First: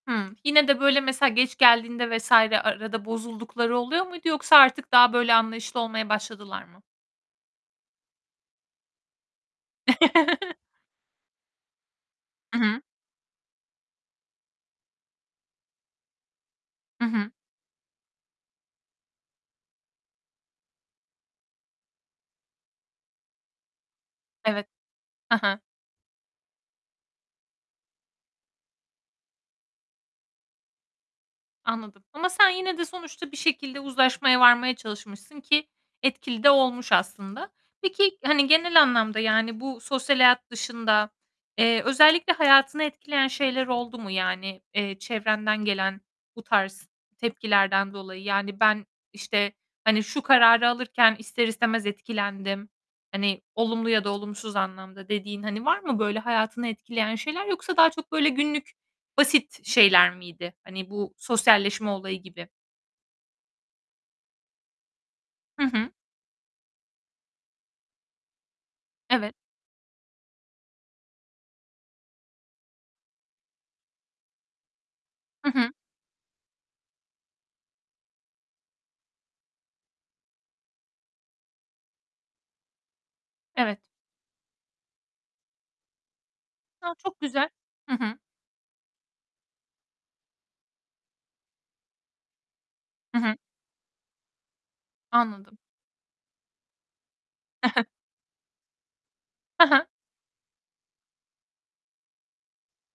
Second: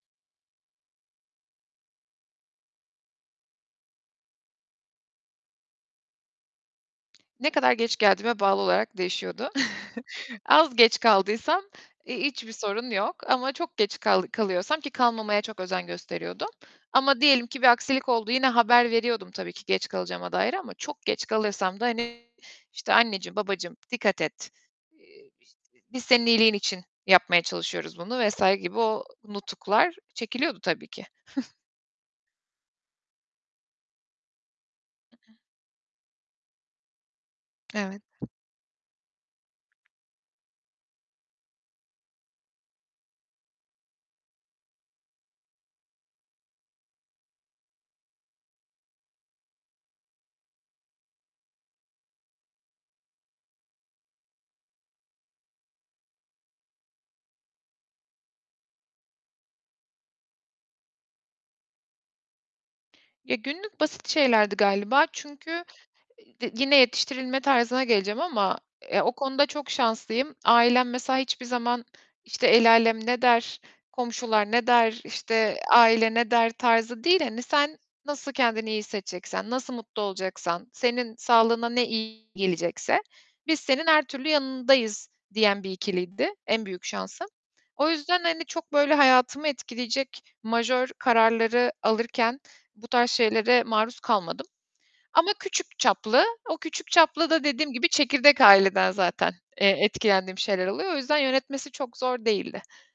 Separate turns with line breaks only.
Hımm. Yine de, böyle, mesela geç geldiğinde vs. arada bozuldukları oluyor muydu yoksa artık daha, böyle, anlayışlı olmaya başladılar mı?
Ne kadar geç geldiğime bağlı olarak değişiyordu. Az geç kaldıysam i hiçbir
I hı.
sorun yok ama çok geç kal kalıyorsam ki kalmamaya çok özen gösteriyordum.
Hı
Ama
hı.
diyelim ki bir aksilik oldu, yine haber veriyordum, tabii ki geç kalacağıma dair ama çok geç kalırsam da, hani işte, "Anneciğim, babacığım dikkat et,
Evet.
eee,
He he.
işte, biz senin iyiliğin için yapmaya çalışıyoruz bunu." vs. gibi o nutuklar çekiliyordu, tabii ki.
Anladım ama sen yine de sonuçta bir şekilde uzlaşmaya varmaya çalışmışsın ki etkili de olmuş aslında.
Evet.
Peki, hani genel anlamda yani bu sosyal hayat dışında, eee, özellikle hayatını etkileyen şeyler oldu mu? Yani, eee, çevrenden gelen bu tarz tepkilerden dolayı? Yani, "Ben, işte, hani şu kararı alırken ister istemez etkilendim." Hani olumlu ya da olumsuz anlamda, dediğin. Hani var mı, böyle hayatını etkileyen şeyler yoksa daha çok, böyle, günlük, basit şeyler miydi, hani bu sosyalleşme olayı gibi?
Ya, günlük basit şeylerdi galiba çünkü
Hı hı.
e d yine yetiştirilme tarzına geleceğim ama ya o
Evet.
konuda çok şanslıyım. Ailem mesela hiçbir zaman, işte, "El âlem ne der, komşular ne der,
Hı
işte
hı.
aile ne der?" tarzı değil. Hani, "Sen nasıl kendini iyi hissedeceksen, nasıl mutlu olacaksan, senin sağlığına ne iyi gelecekse biz
Evet.
senin her türlü yanındayız." diyen bir ikiliydi, en büyük
A, çok
şansım.
güzel!
O
Hı hı.
yüzden, hani çok, böyle, hayatımı etkileyecek majör kararları alırken bu tarz
Hı hı.
şeylere maruz kalmadım ama
Anladım.
küçük çaplı, o küçük çaplı da dediğim gibi çekirdek aileden zaten,
Ha
eee,
ha.
etkilendiğim şeyler oluyor. O yüzden yönetmesi çok zor değildi.